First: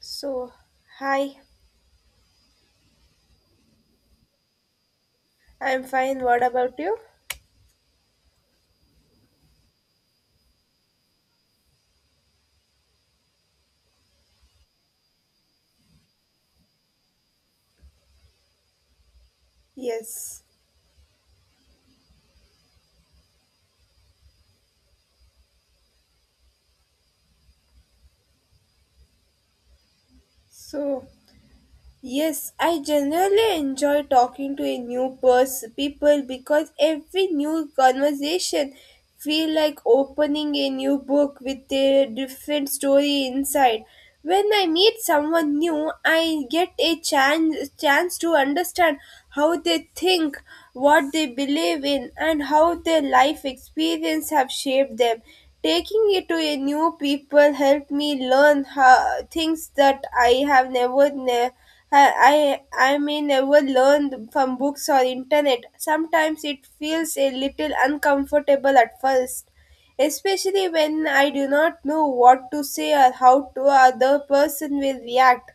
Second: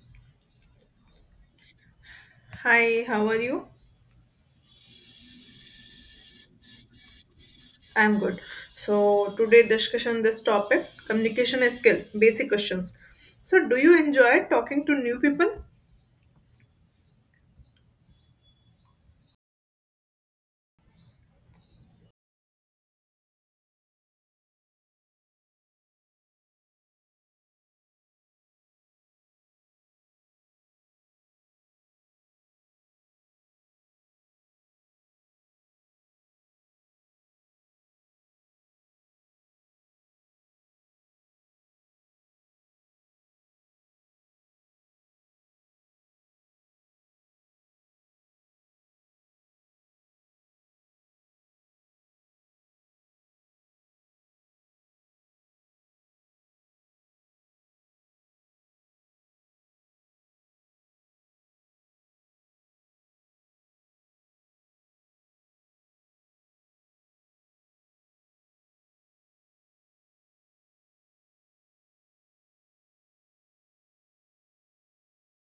So, hi, Hi, how are you? I'm fine. What about you? I'm good. So today discussion this topic communication skill basic questions. So do you enjoy talking to new people? Yes. So, Yes, I generally enjoy talking to a new person people because every new conversation feel like opening a new book with a different story inside. When I meet someone new, I get a chance to understand how they think, what they believe in, and how their life experience have shaped them. Taking it to a new people helped me learn how, things that I have never known I may never learn from books or internet. Sometimes it feels a little uncomfortable at first, especially when I do not know what to say or how to other person will react.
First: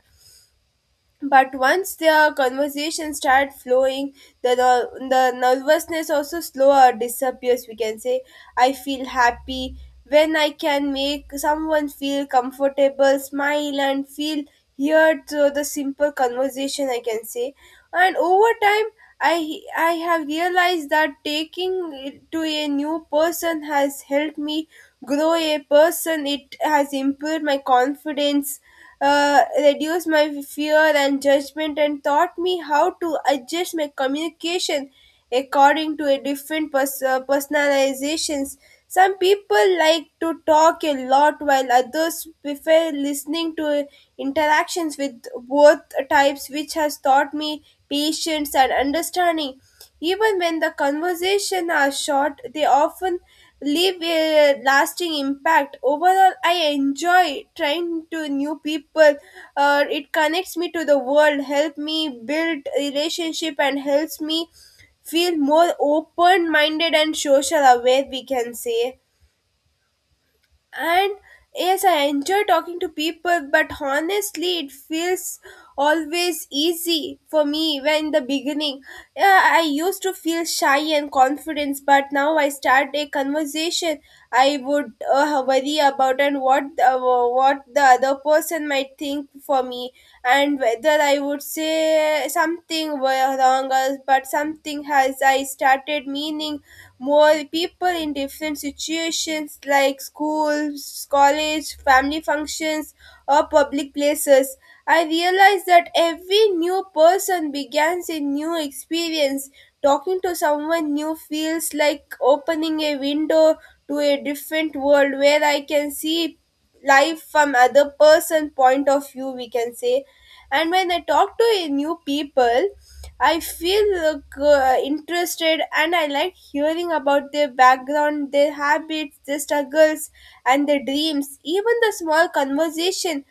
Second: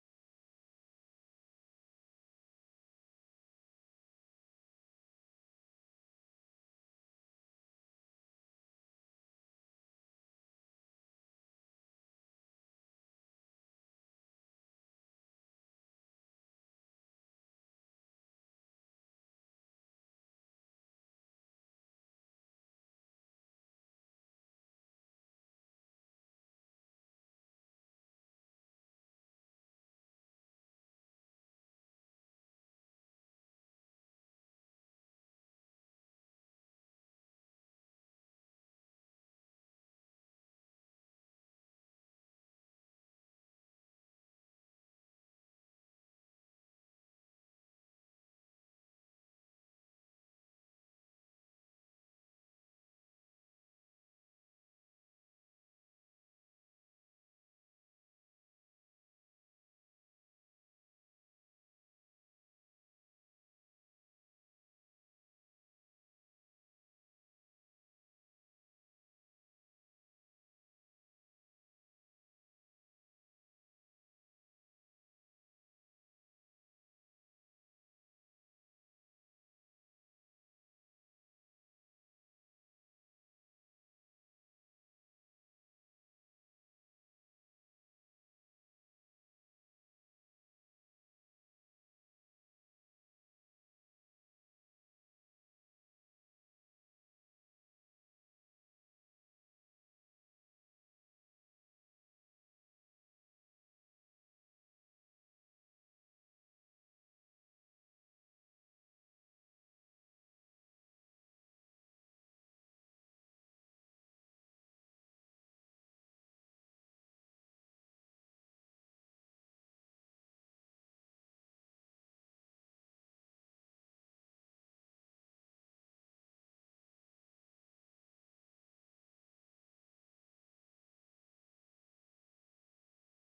But once their conversation start flowing, the nervousness also slower disappears. We can say, I feel happy when I can make someone feel comfortable, smile, and feel heard through the simple conversation. I can say, and over time, I I have realized that taking it to a new person has helped me grow a person. It has improved my confidence, reduced my fear and judgment and taught me how to adjust my communication according to a different personalizations. Some people like to talk a lot while others prefer listening to interactions with both types, which has taught me patience and understanding. Even when the conversation are short, they often leave a lasting impact. Overall, I enjoy trying to new people. It connects me to the world, help me build relationship, and helps me feel more open-minded and social aware. We can say and yes, I enjoy talking to people, but honestly it feels always easy for me when in the beginning. Yeah, I used to feel shy and confidence, but now I start a conversation I would worry about and what the other person might think for me and whether I would say something were wrong or- but something has I started meaning more people in different situations like schools, college, family functions, or public places. I realized that every new person begins a new experience. Talking to someone new feels like opening a window to a different world where I can see life from other person point of view, we can say. And when I talk to a new people I feel interested and I like hearing about their background, their habits, their struggles, and their dreams. Even the small conversation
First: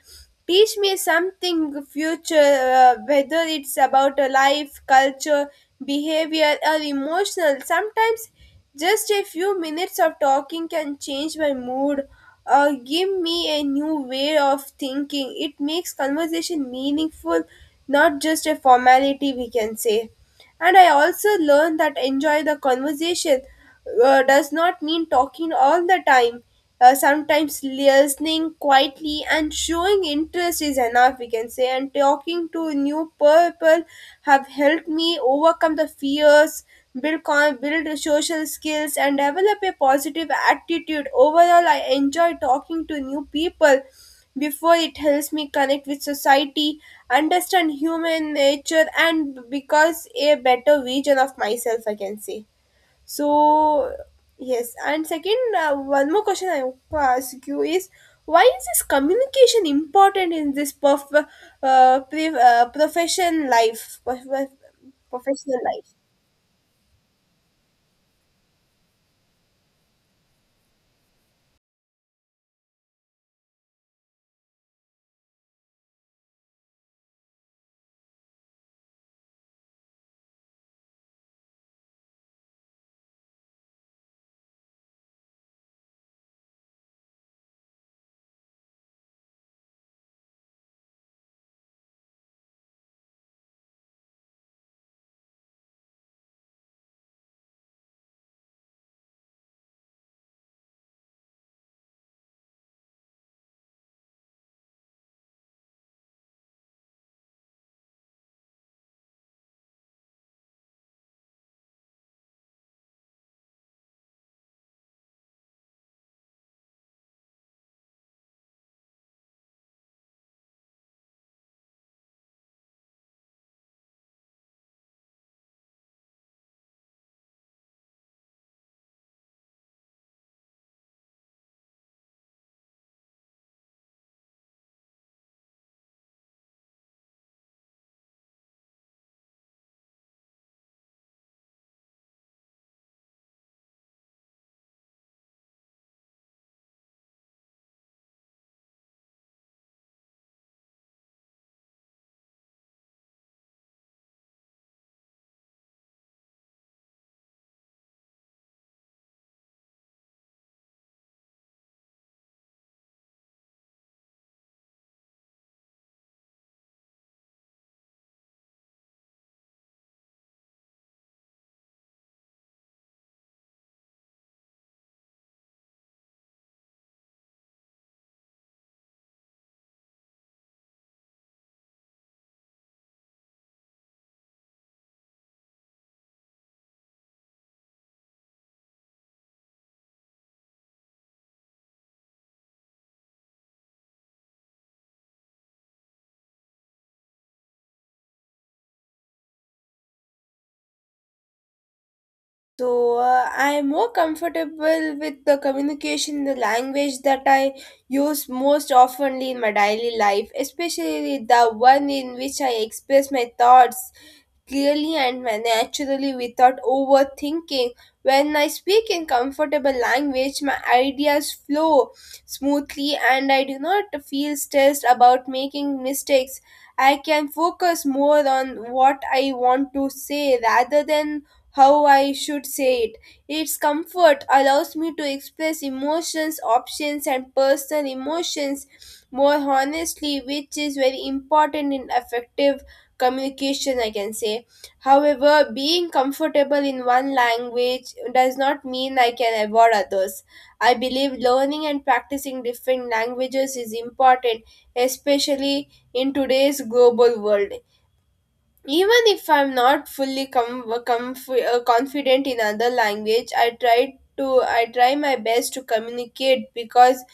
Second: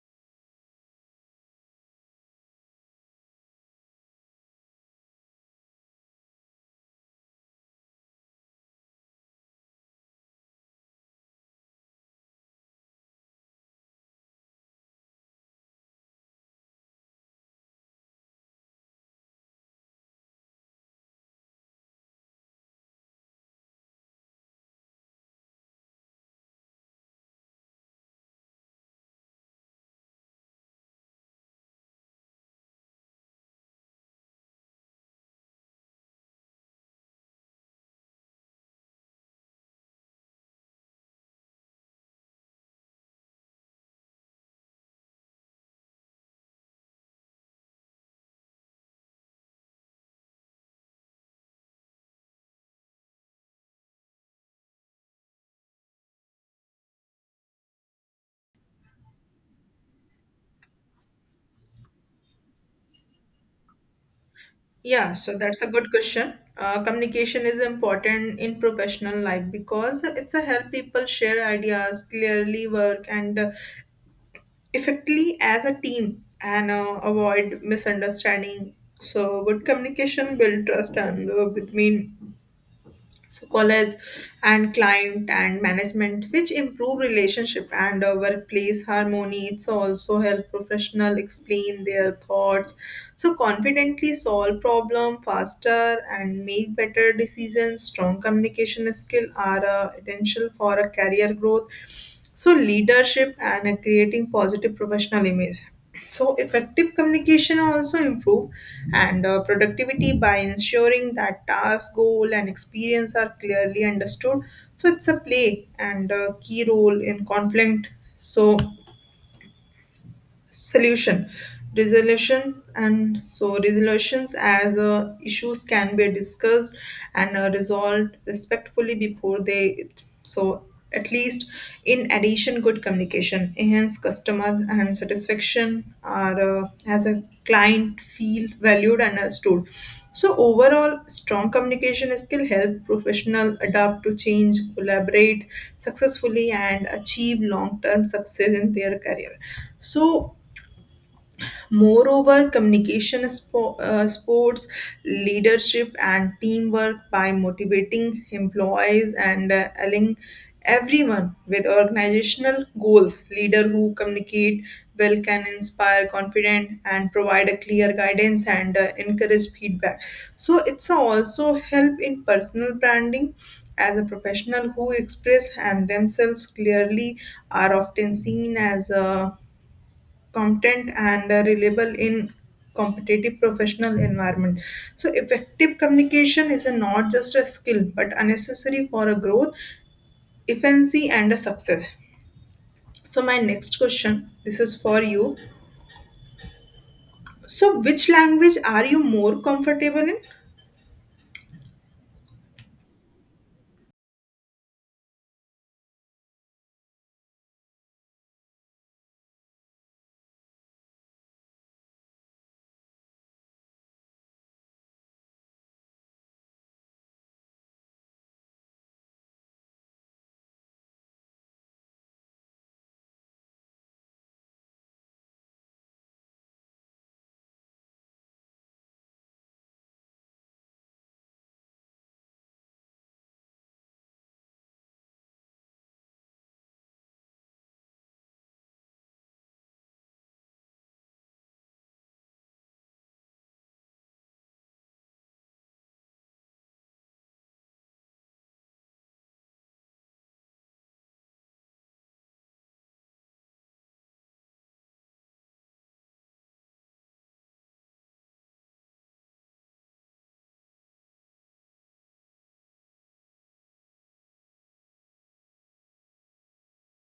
teach me something future, whether it's about a life, culture, behavior, or emotional. Sometimes just a few minutes of talking can change my mood or give me a new way of thinking. It makes conversation meaningful, not just a formality, we can say. And I also learned that enjoy the conversation does not mean talking all the time. Sometimes listening quietly and showing interest is enough, we can say. And talking to new people have helped me overcome the fears, build social skills, and develop a positive attitude. Overall, I enjoy talking to new people before it helps me connect with society, understand human nature, and becomes a better version of myself, I can say. So, yes. And second, one more question I want to ask you is why is this communication important in this profession life? Yeah, so Professional that's a good life? question. Communication is important in professional life because it's a help people share ideas, clearly work and effectively as a team and avoid misunderstanding. So good communication build trust and between so college and client and management which improve relationship and workplace harmony, it's also help professional explain their thoughts so confidently, solve problem faster and make better decisions. Strong communication skill are essential for a career growth, so leadership and creating positive professional image. So, effective communication also improve and productivity by ensuring that task, goal, and experience are clearly understood. So, it's a play and a key role in conflict. So, solution, resolution and so resolutions as issues can be discussed and resolved respectfully before they so at least, in addition, good communication enhance customer and satisfaction are as a client feel valued and understood. So overall, strong communication skill help professional adapt to change, collaborate successfully and achieve long term success in their career. So moreover, communication, sports, leadership, and teamwork by motivating employees and aligning everyone with organizational goals. Leader who communicate well can inspire confident and provide a clear guidance and encourage feedback. So it's also help in personal branding as a professional who express and themselves clearly are often seen as a competent and reliable in competitive professional environment. So effective communication is a, not just a skill but a necessary for a growth, efficiency and a success. So my next question, this is for you, so which language are you more comfortable in? So I am more comfortable with the communication, the language that I use most oftenly in my daily life, especially the one in which I express my thoughts clearly and naturally without overthinking. When I speak in comfortable language, my ideas flow smoothly and I do not feel stressed about making mistakes. I can focus more on what I want to say rather than how I should say it. Its comfort allows me to express emotions, options, and personal emotions more honestly, which is very important in effective communication, I can say. However, being comfortable in one language does not mean I can avoid others. I believe learning and practicing different languages is important, especially in today's global world. Even if I'm not fully confident in other language, I try my best to communicate because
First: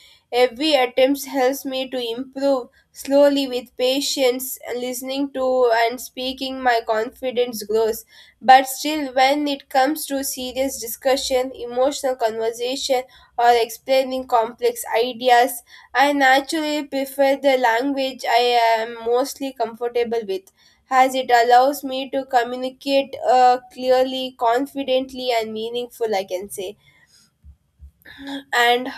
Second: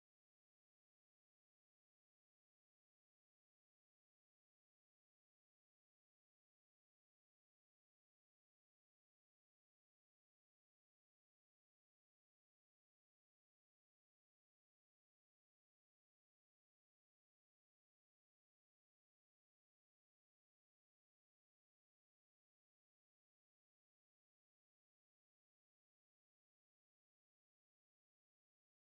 every attempt helps me to improve slowly with patience and listening to and speaking my confidence grows. But still, when it comes to serious discussion emotional conversation or explaining complex ideas, I naturally prefer the language I am mostly comfortable with, as it allows me to communicate clearly, confidently, and meaningful, I can say. And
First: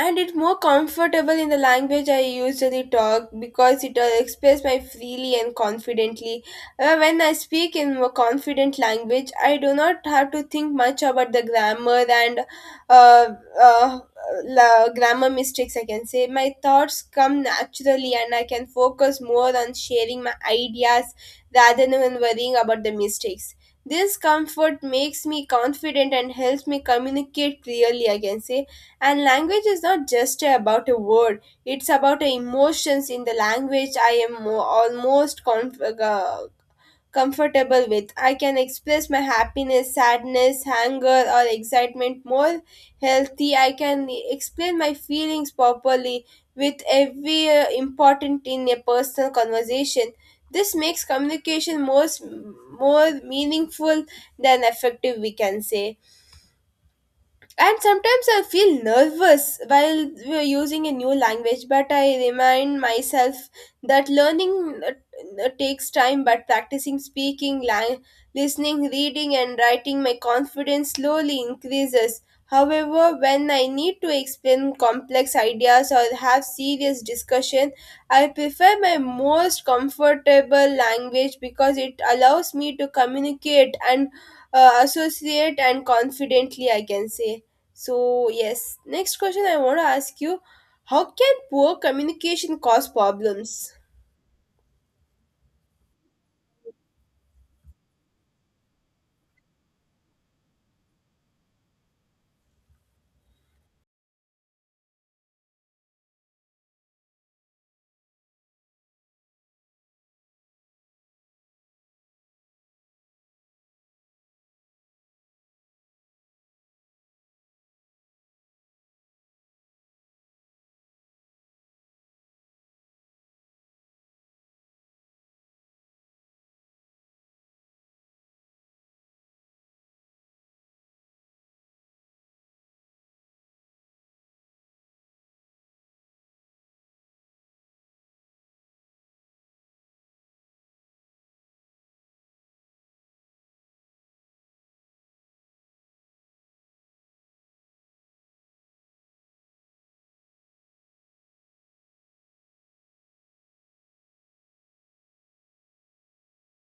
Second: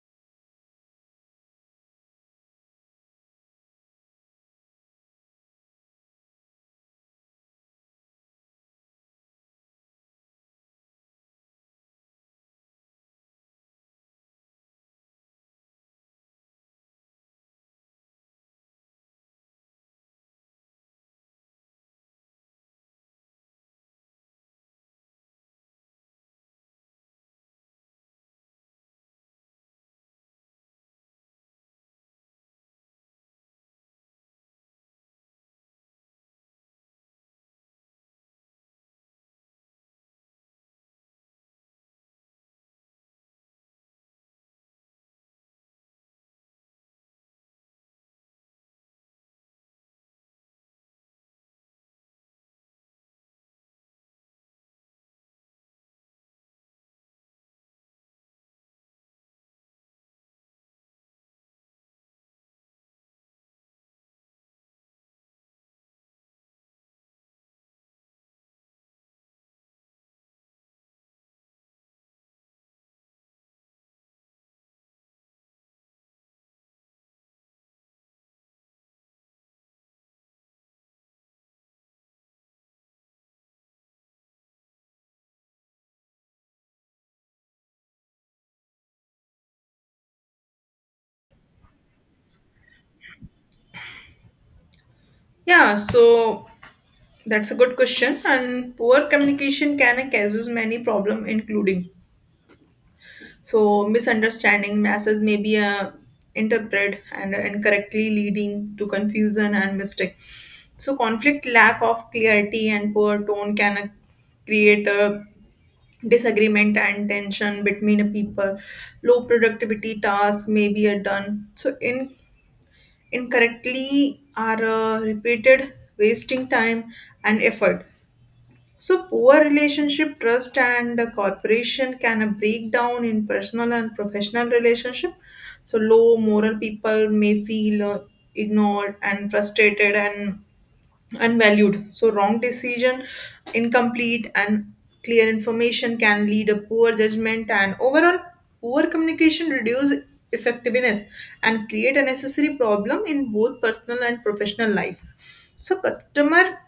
and it's more comfortable in the language I usually talk because it will express my freely and confidently. When I speak in more confident language, I do not have to think much about the grammar and uh, uh, grammar mistakes. I can say my thoughts come naturally, and I can focus more on sharing my ideas rather than worrying about the mistakes. This comfort makes me confident and helps me communicate clearly, I can say. And language is not just about a word, it's about emotions in the language I am uh, comfortable with. I can express my happiness, sadness, anger, or excitement more healthy. I can explain my feelings properly with every important in a personal conversation. This makes communication more meaningful than effective, we can say. And sometimes I feel nervous while we're using a new language, but I remind myself that learning takes time, but practicing speaking, listening, reading, and writing, my confidence slowly increases. However, when I need to explain complex ideas or have serious discussion, I prefer my most comfortable language because it allows me to communicate and associate and confidently, I can say. So, yes, next question I want to ask you: how can poor communication cause problems? Yeah, so that's a good question. And poor communication can cause many problem including so misunderstanding. Masses may be interpreted and incorrectly, leading to confusion and mistake. So conflict, lack of clarity, and poor tone can create a disagreement and tension between a people. Low productivity, tasks may be done so in incorrectly are repeated, wasting time and effort. So, poor relationship, trust, and cooperation can break down in personal and professional relationship. So, low moral, people may feel ignored and frustrated and unvalued. So, wrong decision, incomplete and clear information can lead a poor judgment, and overall poor communication reduce effectiveness and create a necessary problem in both personal and professional life. So, customer,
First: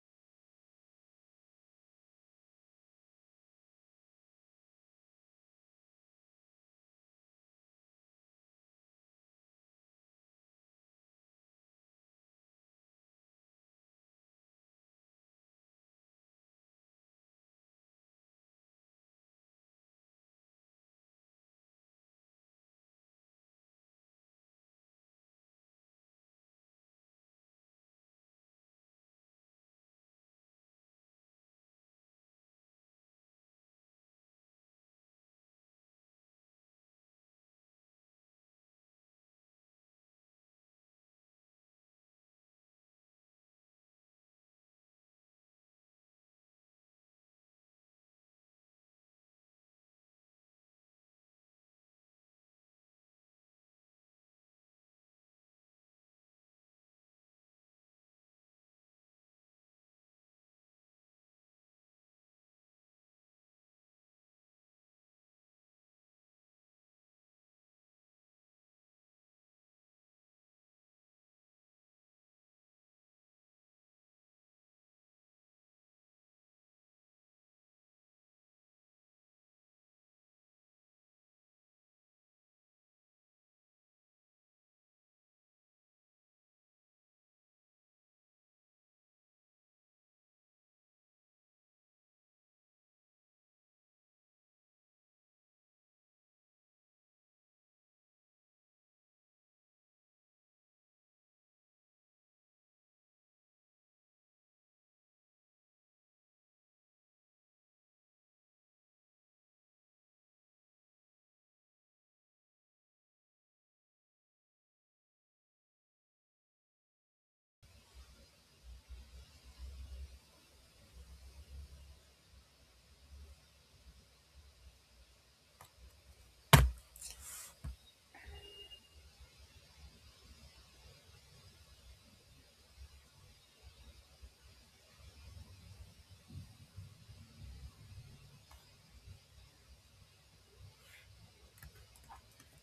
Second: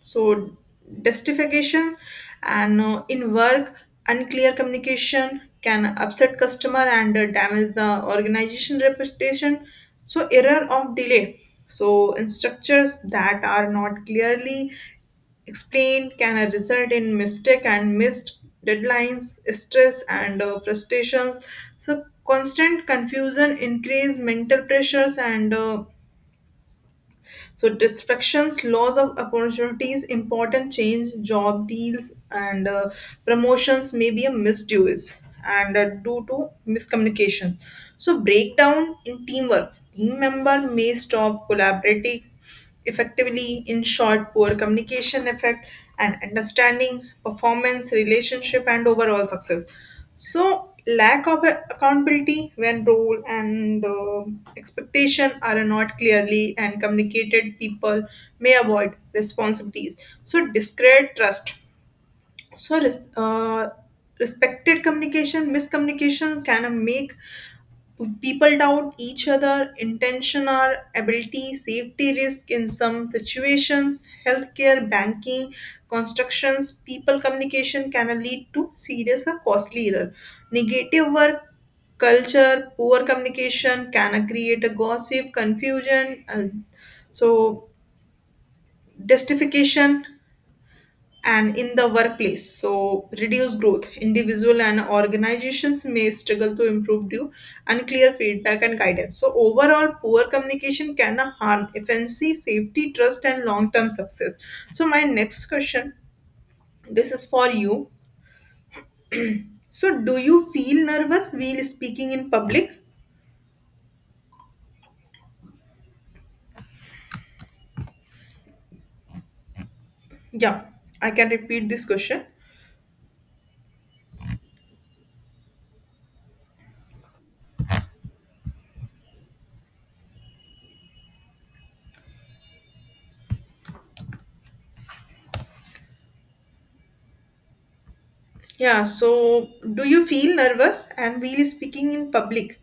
so justification and in work, unclear communication can upset customer and damage the organization reputation. So error of delay, so in structures that are not clearly explained can result in mistake and missed deadlines, stress and frustrations. So constant confusion increase mental pressures and so distractions, loss of opportunities, important change, job deals, and promotions may be a misuse and due to miscommunication. So breakdown in teamwork. Team member may stop collaborating effectively. In short, poor communication effect and understanding, performance, relationship, and overall success. So, lack of accountability, when role and expectation are not clearly and communicated, people may avoid responsibilities. So, discrete trust. So, respected communication, miscommunication can make people doubt each other intention or ability. Safety risk in some situations, healthcare, banking, constructions, people communication can lead to serious or costly error. Negative work culture, poor communication can create a gossip, confusion and so justification and in the workplace, so reduce growth, individual and organizations may struggle to improve due unclear feedback and guidance. So overall, poor communication can harm efficiency, safety, trust and long term success. So my next question, this is for you, so do you feel nervous while speaking in public? Yeah, I can repeat this question. Yeah, so do you feel nervous and while speaking in public?